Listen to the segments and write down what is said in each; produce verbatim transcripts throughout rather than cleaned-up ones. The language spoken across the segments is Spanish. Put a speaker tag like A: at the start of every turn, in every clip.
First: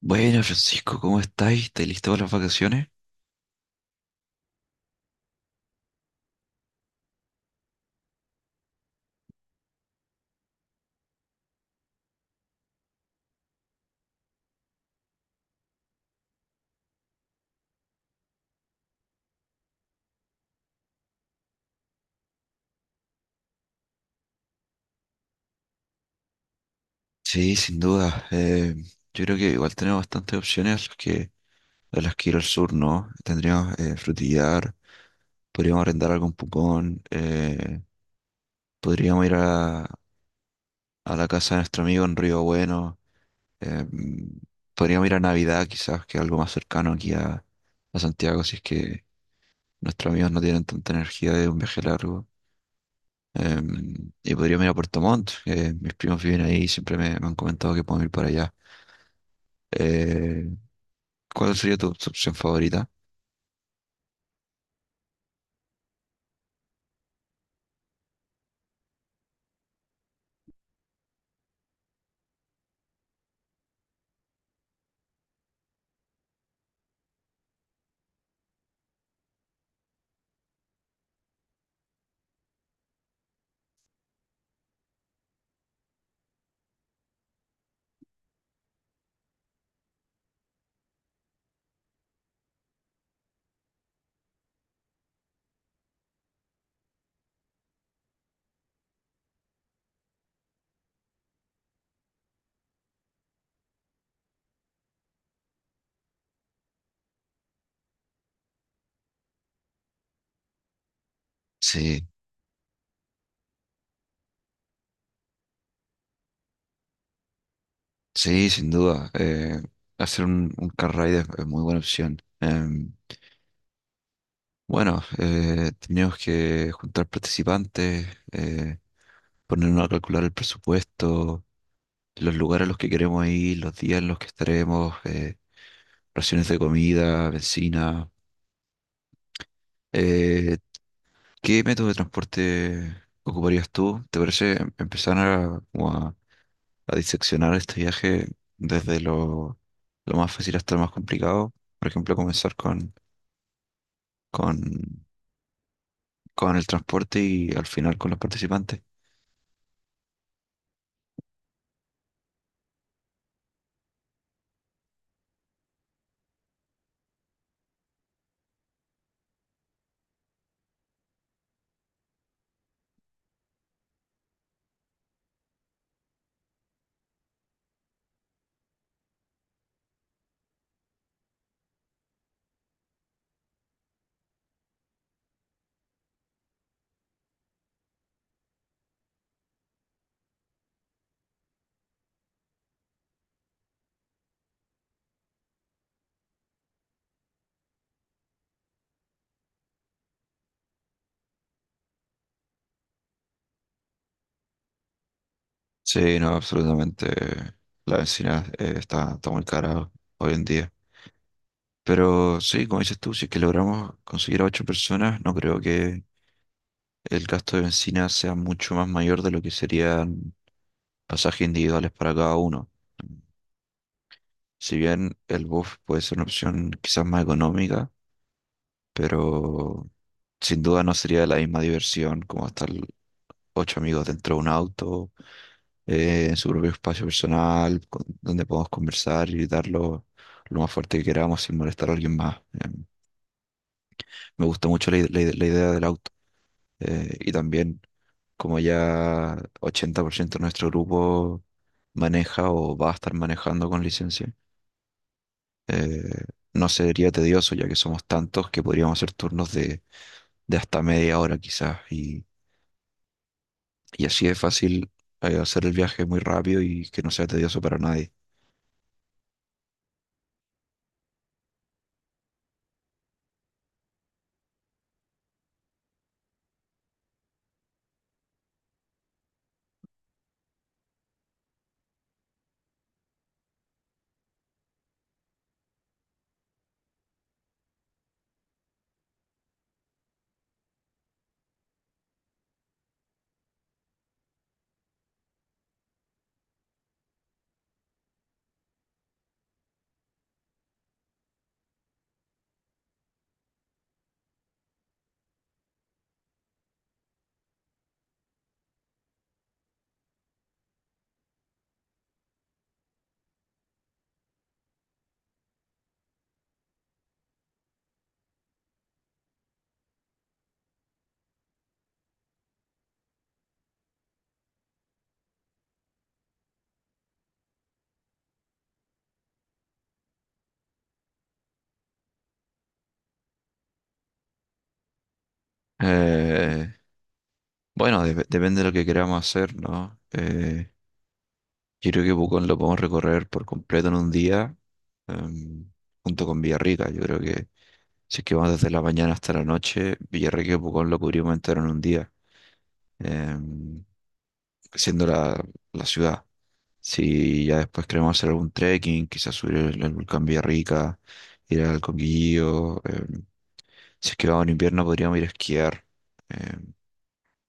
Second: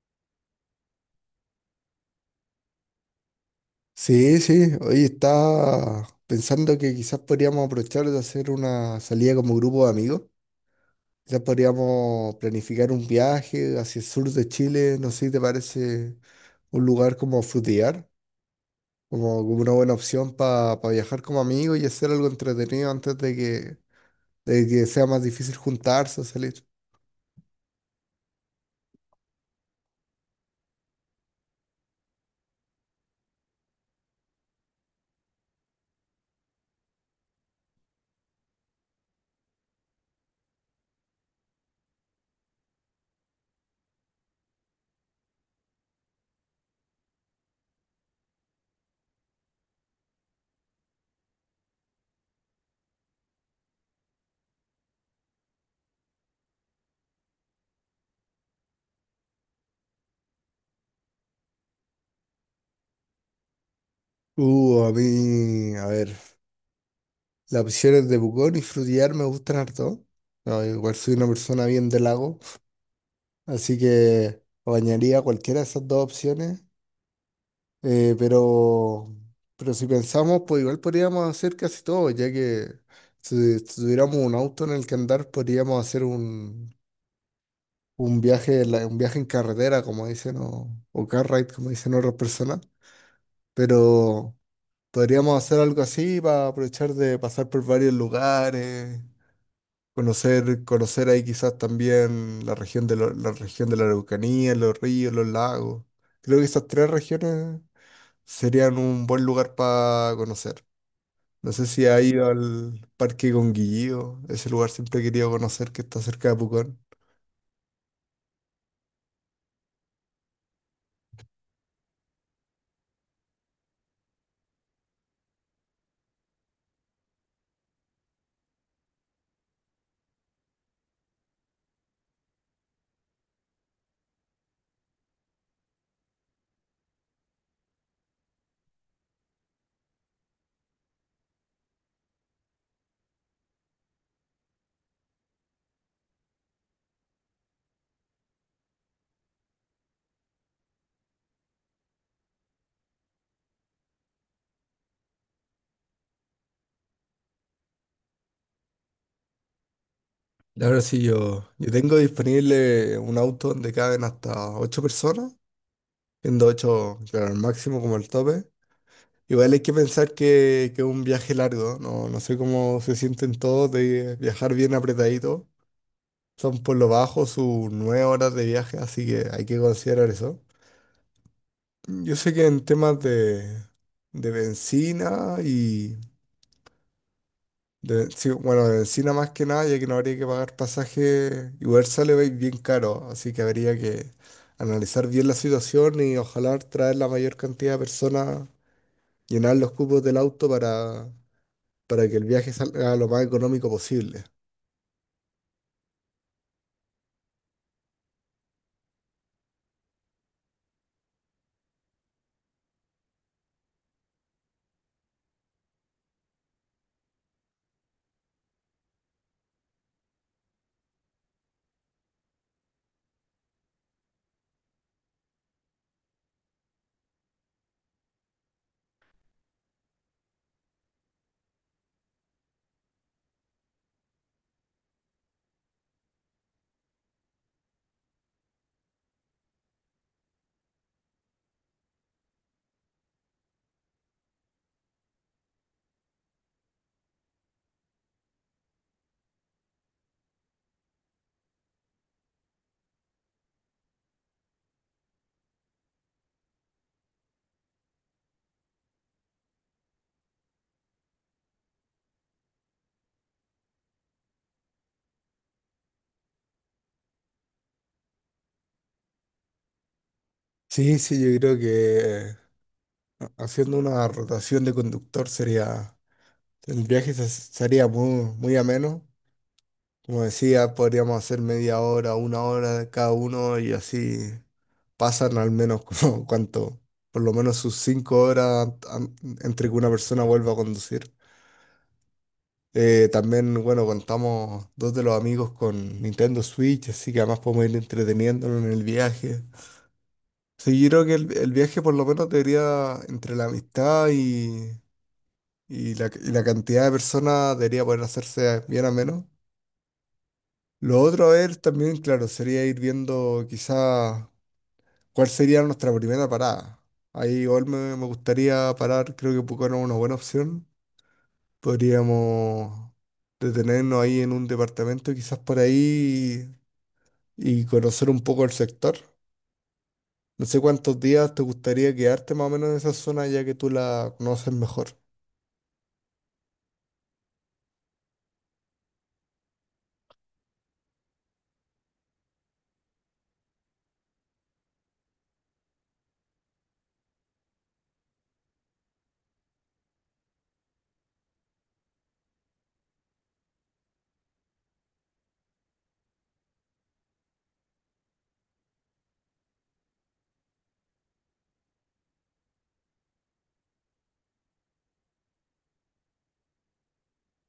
A: Bueno, Francisco, ¿cómo estáis? ¿Estáis listo para las vacaciones?
B: Sí, sí, hoy estaba pensando que quizás podríamos aprovechar de hacer una salida como grupo de amigos. Quizás podríamos planificar un viaje hacia el sur de Chile, no sé si te parece un lugar como Frutillar, como, como una buena opción para viajar como amigos y hacer algo entretenido antes de que, de que sea más difícil juntarse o salir.
A: Sí, sin duda. Eh, yo creo que igual tenemos bastantes opciones a las que, a las que ir al sur, ¿no? Tendríamos eh, Frutillar, podríamos arrendar algún pupón, eh, podríamos ir a, a la casa de nuestro amigo en Río Bueno, eh, podríamos ir a Navidad quizás, que es algo más cercano aquí a, a Santiago, si es que nuestros amigos no tienen tanta energía de un viaje largo. Em, y podríamos ir a Puerto Montt, que mis primos viven ahí y siempre me, me han comentado que podemos ir para allá. Eh, ¿Cuál sería tu, tu opción favorita?
B: Uh, a mí, a ver. Las opciones de Pucón y Frutillar me gustan harto. No, igual soy una persona bien de lago, así que bañaría cualquiera de esas dos opciones. Eh, pero, pero si pensamos, pues igual podríamos hacer casi todo, ya que si, si tuviéramos un auto en el que andar, podríamos hacer un, un viaje, en la- un viaje en carretera, como dicen, o, o car ride, como dicen otras personas. Pero podríamos hacer algo así para aprovechar de pasar por varios lugares. Conocer, conocer ahí quizás también la región de la, la región de la Araucanía, los ríos, los lagos. Creo que esas tres regiones serían un buen lugar para conocer. No sé si ha
A: Sí,
B: ido al Parque Conguillío, ese lugar siempre he querido conocer, que está cerca de Pucón.
A: sí, sin duda. Eh, hacer un, un car ride es, es muy buena opción. Em, bueno, eh, tenemos que juntar participantes, eh, ponernos a calcular el presupuesto, los lugares a los que queremos ir, los días en los que estaremos, eh, raciones de comida, benzina. Eh, ¿Qué método de transporte ocuparías tú? ¿Te parece em- empezar a, como a, a diseccionar este viaje desde lo, lo más fácil hasta lo más complicado? Por ejemplo, comenzar con, con, con el transporte y al final con los participantes.
B: La verdad sí, yo, yo tengo disponible un auto donde caben hasta ocho personas, siendo ocho, claro, el máximo como el tope. Igual hay que pensar que, que es un viaje largo, no, no sé cómo se sienten todos de viajar bien apretadito. Son por lo bajo sus nueve horas de viaje, así que hay que considerar eso. Yo sé que en temas de, de bencina y de, sí, bueno, de bencina más que nada, ya que no habría que pagar pasaje, igual sale bi- bien caro, así que habría que analizar bien la situación y ojalá traer la mayor cantidad de personas, llenar los cupos del auto para para que el viaje salga lo más económico posible.
A: Sí, no, absolutamente. La benzina eh, está, está muy cara hoy en día. Pero sí, como dices tú, si es que logramos conseguir a ocho personas, no creo que el gasto de benzina sea mucho más mayor de lo que sería pasajes individuales para cada uno. Si bien el bus puede ser una opción quizás más económica, pero sin duda no sería la misma diversión como estar ocho amigos dentro de un auto, eh, en su propio espacio personal, con- donde podamos conversar y dar lo, lo más fuerte que queramos sin molestar a alguien más. Eh, me gusta mucho la, ide- la ide- la idea del auto. Eh, y también como ya ochenta por ciento de nuestro grupo maneja o va a estar manejando con licencia. Eh, no sería tedioso ya que somos tantos que podríamos hacer turnos de, de hasta media hora quizás y, y así es fácil eh, hacer el viaje muy rápido y que no sea tedioso para nadie.
B: Sí, sí, yo creo que eh, haciendo una rotación de conductor sería, el viaje se- sería muy, muy ameno. Como decía, podríamos hacer media hora, una hora de cada uno y así pasan al menos como cuánto, por lo menos sus cinco horas an- entre que una persona vuelva a conducir. Eh, también, bueno, contamos dos de los amigos con Nintendo Switch, así que además podemos ir entreteniéndonos en el viaje. Sí, yo creo que el, el viaje por lo menos debería, entre la amistad y, y la, y la cantidad de personas, debería poder hacerse bien a menos. Lo otro, a ver, también, claro, sería ir viendo quizá cuál sería nuestra primera parada. Ahí igual me, me gustaría parar, creo que Pucón es una buena opción. Podríamos detenernos ahí en un departamento, quizás por ahí, y conocer un poco el sector. No sé cuántos días te gustaría quedarte más o menos en esa zona ya que tú la conoces mejor.
A: Eh, bueno, dep- depende de lo que queramos hacer, ¿no? Eh, yo creo que Pucón lo podemos recorrer por completo en un día em, junto con Villarrica. Yo creo que si es que vamos desde la mañana hasta la noche, Villarrica y Pucón lo cubrimos entero en un día. em, Siendo la, la ciudad. Si ya después queremos hacer algún trekking, quizás subir el, el volcán Villarrica, ir al Conguillío. Em, si es que vamos en invierno, podríamos ir a esquiar em,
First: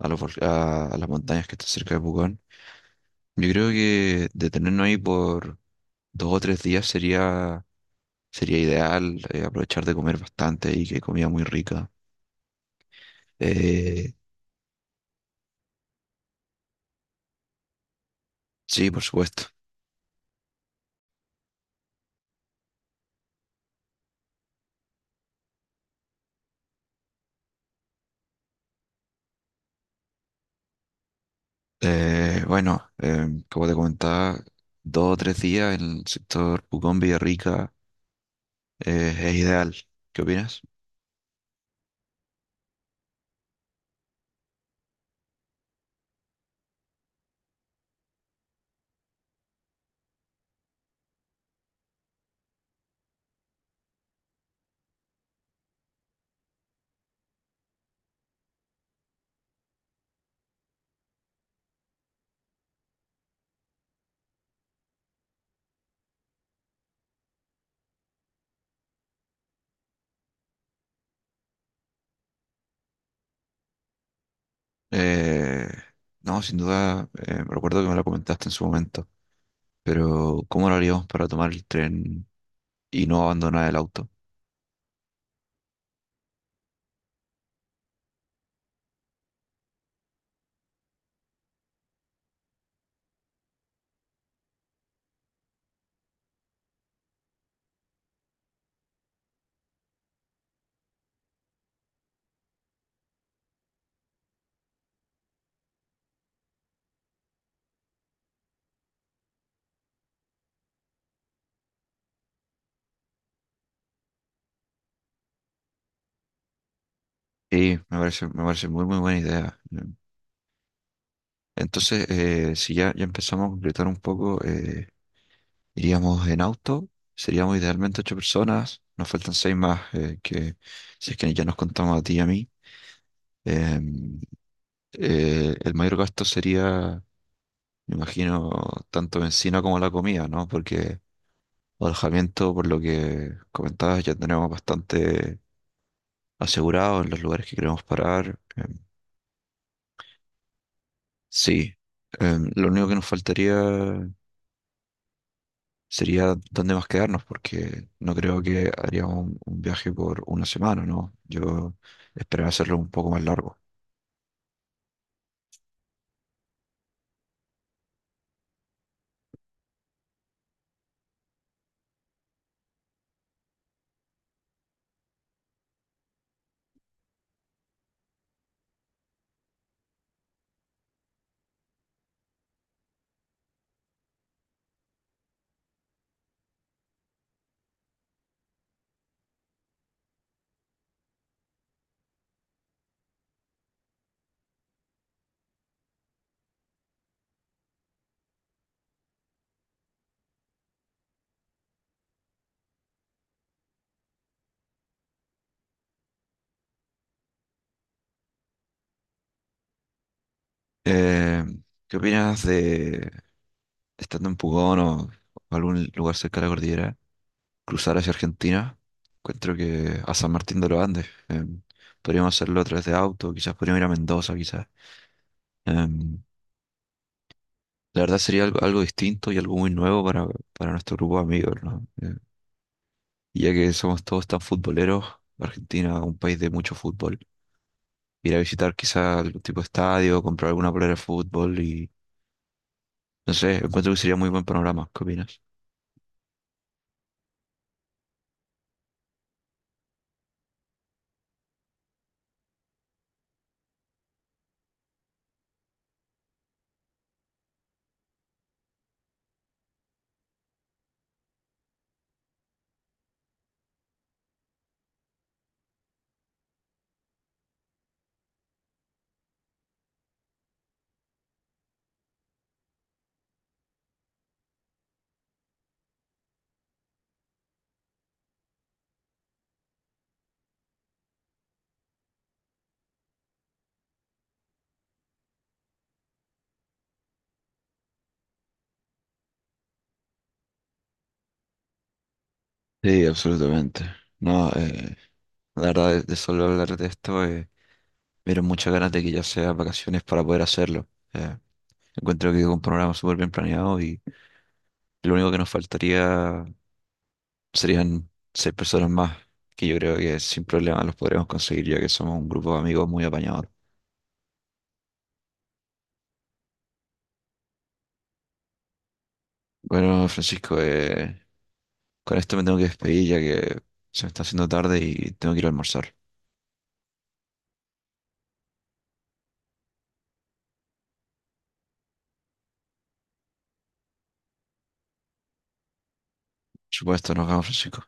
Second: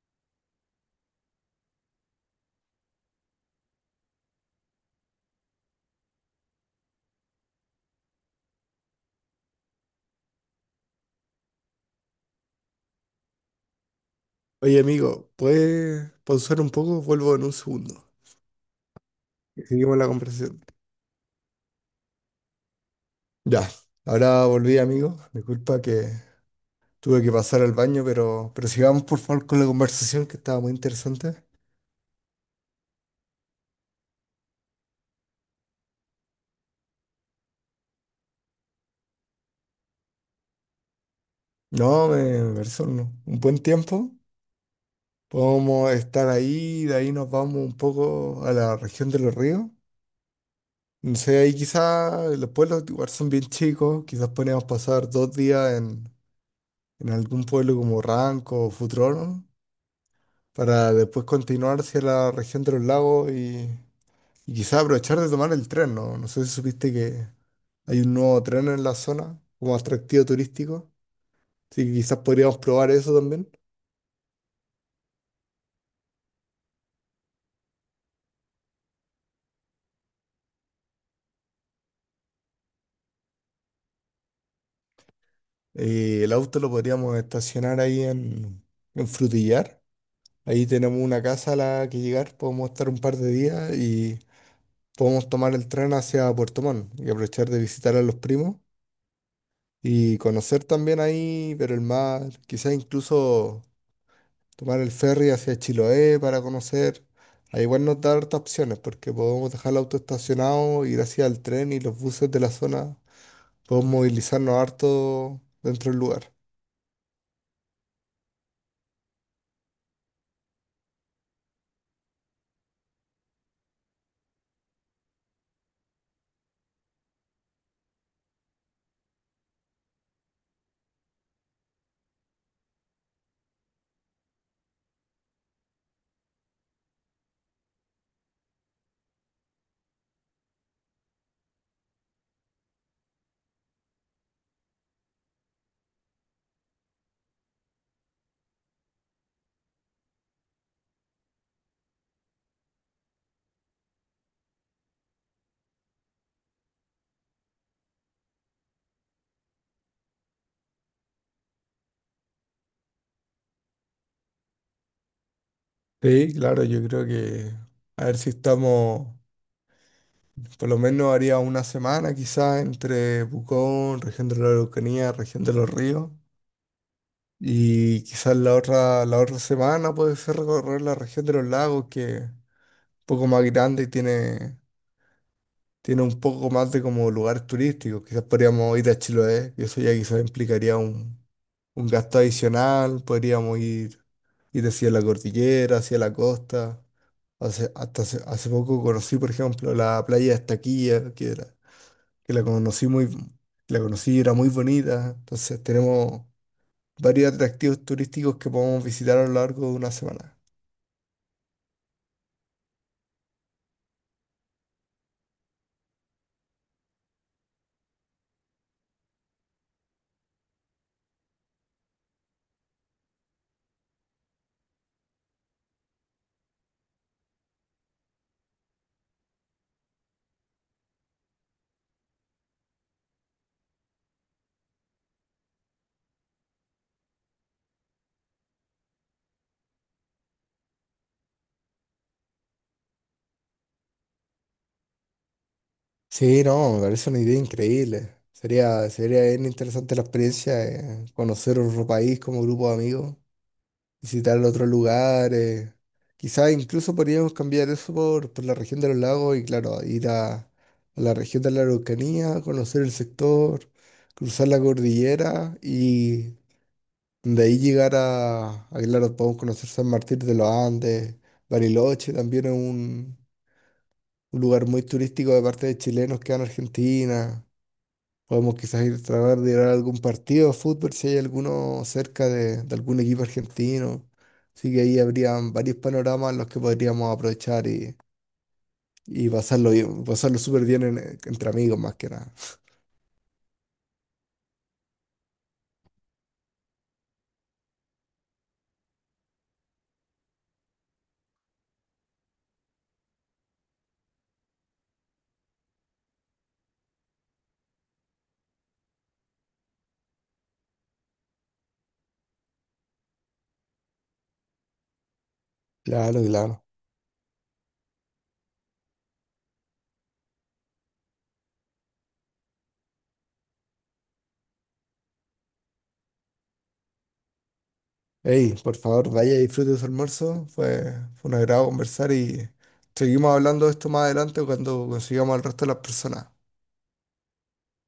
A: a, los vol- a, a las montañas que están cerca de Pucón. Yo creo que detenernos ahí por dos o tres días sería, sería ideal, eh, aprovechar de comer bastante y que hay comida muy rica. Eh,
B: Oye, amigo, ¿puedes pausar un poco? Vuelvo en un segundo.
A: sí, por supuesto.
B: Y seguimos la conversación. Ya, ahora volví, amigo. Disculpa que tuve que pasar al baño, pero, pero sigamos por favor con la conversación que estaba muy interesante.
A: Eh, bueno, em, como te comentaba, dos o tres días en el sector Pucón Villarrica eh, es ideal. ¿Qué opinas?
B: No, me pareció un, un buen tiempo. Podemos estar ahí, de ahí nos vamos un poco a la región de los ríos. No sé, ahí quizás los pueblos igual son bien chicos, quizás podríamos pasar dos días en, en algún pueblo como Ranco o Futrono para después continuar hacia la región de los lagos y, y quizás aprovechar de tomar el tren, ¿no? No sé si supiste que hay un nuevo tren en la zona como atractivo turístico, así que quizás podríamos probar eso también.
A: Eh, no, sin duda, eh, recuerdo que me lo comentaste en su momento, pero ¿cómo lo haríamos para tomar el tren y no abandonar el auto?
B: Eh, el auto lo podríamos estacionar ahí en, en Frutillar. Ahí tenemos una casa a la que llegar, podemos estar un par de días y podemos tomar el tren hacia Puerto Montt y aprovechar de visitar a los primos y conocer también ahí, pero el mar, quizás incluso tomar el ferry hacia Chiloé para conocer. Ahí igual nos da hartas opciones porque podemos dejar el auto estacionado, ir hacia el tren y los buses de la zona. Podemos movilizarnos harto dentro del lugar.
A: Sí, me parece, me parece muy, muy buena idea. Em, Entonces, eh, si ya, ya empezamos a concretar un poco, eh, iríamos en auto, seríamos idealmente ocho personas, nos faltan seis más, eh, que si es que ya nos contamos a ti y a mí. Em, eh, el mayor gasto sería, me imagino, tanto bencina como la comida, ¿no? Porque alojamiento, por lo que comentabas, ya tenemos bastante asegurado en los lugares que queremos parar. Em, sí. Em, lo único que nos faltaría sería dónde más quedarnos, porque no creo que haríamos un, un viaje por una semana, ¿no? Yo esperaba hacerlo un poco más largo.
B: Sí, claro, yo creo que a ver si estamos, por lo menos haría una semana quizás entre Pucón, región de la Araucanía, región de los ríos. Y quizás la otra, la otra semana puede ser recorrer la región de los lagos, que es un poco más grande y tiene tiene un poco más de como lugares turísticos. Quizás podríamos ir a Chiloé, y eso ya quizás implicaría un, un gasto adicional. Podríamos ir, ir hacia la cordillera, hacia la costa. Hace, hasta hace, hace poco conocí, por ejemplo, la playa de Estaquilla, que, era- que la conocí muy, la conocí y era muy bonita. Entonces tenemos varios atractivos turísticos que podemos visitar a lo largo de una semana.
A: Eh, ¿Qué opinas de, estando en Pucón o, o algún lugar cerca de la cordillera, cruzar hacia Argentina? Encuentro que a San Martín de los Andes. Eh, podríamos hacerlo a través de auto, quizás podríamos ir a Mendoza, quizás. Eh, la verdad sería algo, algo distinto y algo muy nuevo para, para nuestro grupo de amigos, ¿no? Eh, Y ya que somos todos tan futboleros, Argentina, un país de mucho fútbol, ir a visitar quizá algún tipo de estadio, comprar alguna polera de fútbol y no sé, encuentro que sería muy buen panorama. ¿Qué opinas?
B: Sí, no, me parece una idea increíble. Sería, sería bien interesante la experiencia, eh, conocer otro país como grupo de amigos, visitar otros lugares. Quizás incluso podríamos cambiar eso por, por la región de los lagos y claro, ir a, a la región de la Araucanía, conocer el sector, cruzar la cordillera y de ahí llegar a, a, claro, podemos conocer San Martín de los Andes, Bariloche, también es un, un lugar muy turístico de parte de chilenos que van a Argentina. Podemos quizás ir a tratar de ir a algún partido de fútbol si hay alguno cerca de, de algún equipo argentino. Así que ahí habrían varios panoramas los que podríamos aprovechar y, y pasarlo bien- pasarlo súper bien en- entre amigos más que nada.
A: Sí, absolutamente. No, eh, la verdad, de, de solo hablar de esto, eh, me dieron muchas ganas de que ya sea vacaciones para poder hacerlo. Eh, Encuentro que es un programa súper bien planeado y lo único que nos faltaría serían seis personas más, que yo creo que sin problema los podremos conseguir ya que somos un grupo de amigos muy apañador.
B: Claro, claro.
A: Bueno, Francisco, eh, con esto me tengo que despedir ya que se me está haciendo tarde y tengo que ir a almorzar.
B: Hey, por favor, vaya y disfrute de su almuerzo. Fue, fue un agrado conversar y seguimos hablando de esto más adelante cuando consigamos al resto de las personas.
A: Por supuesto, nos vemos, Francisco.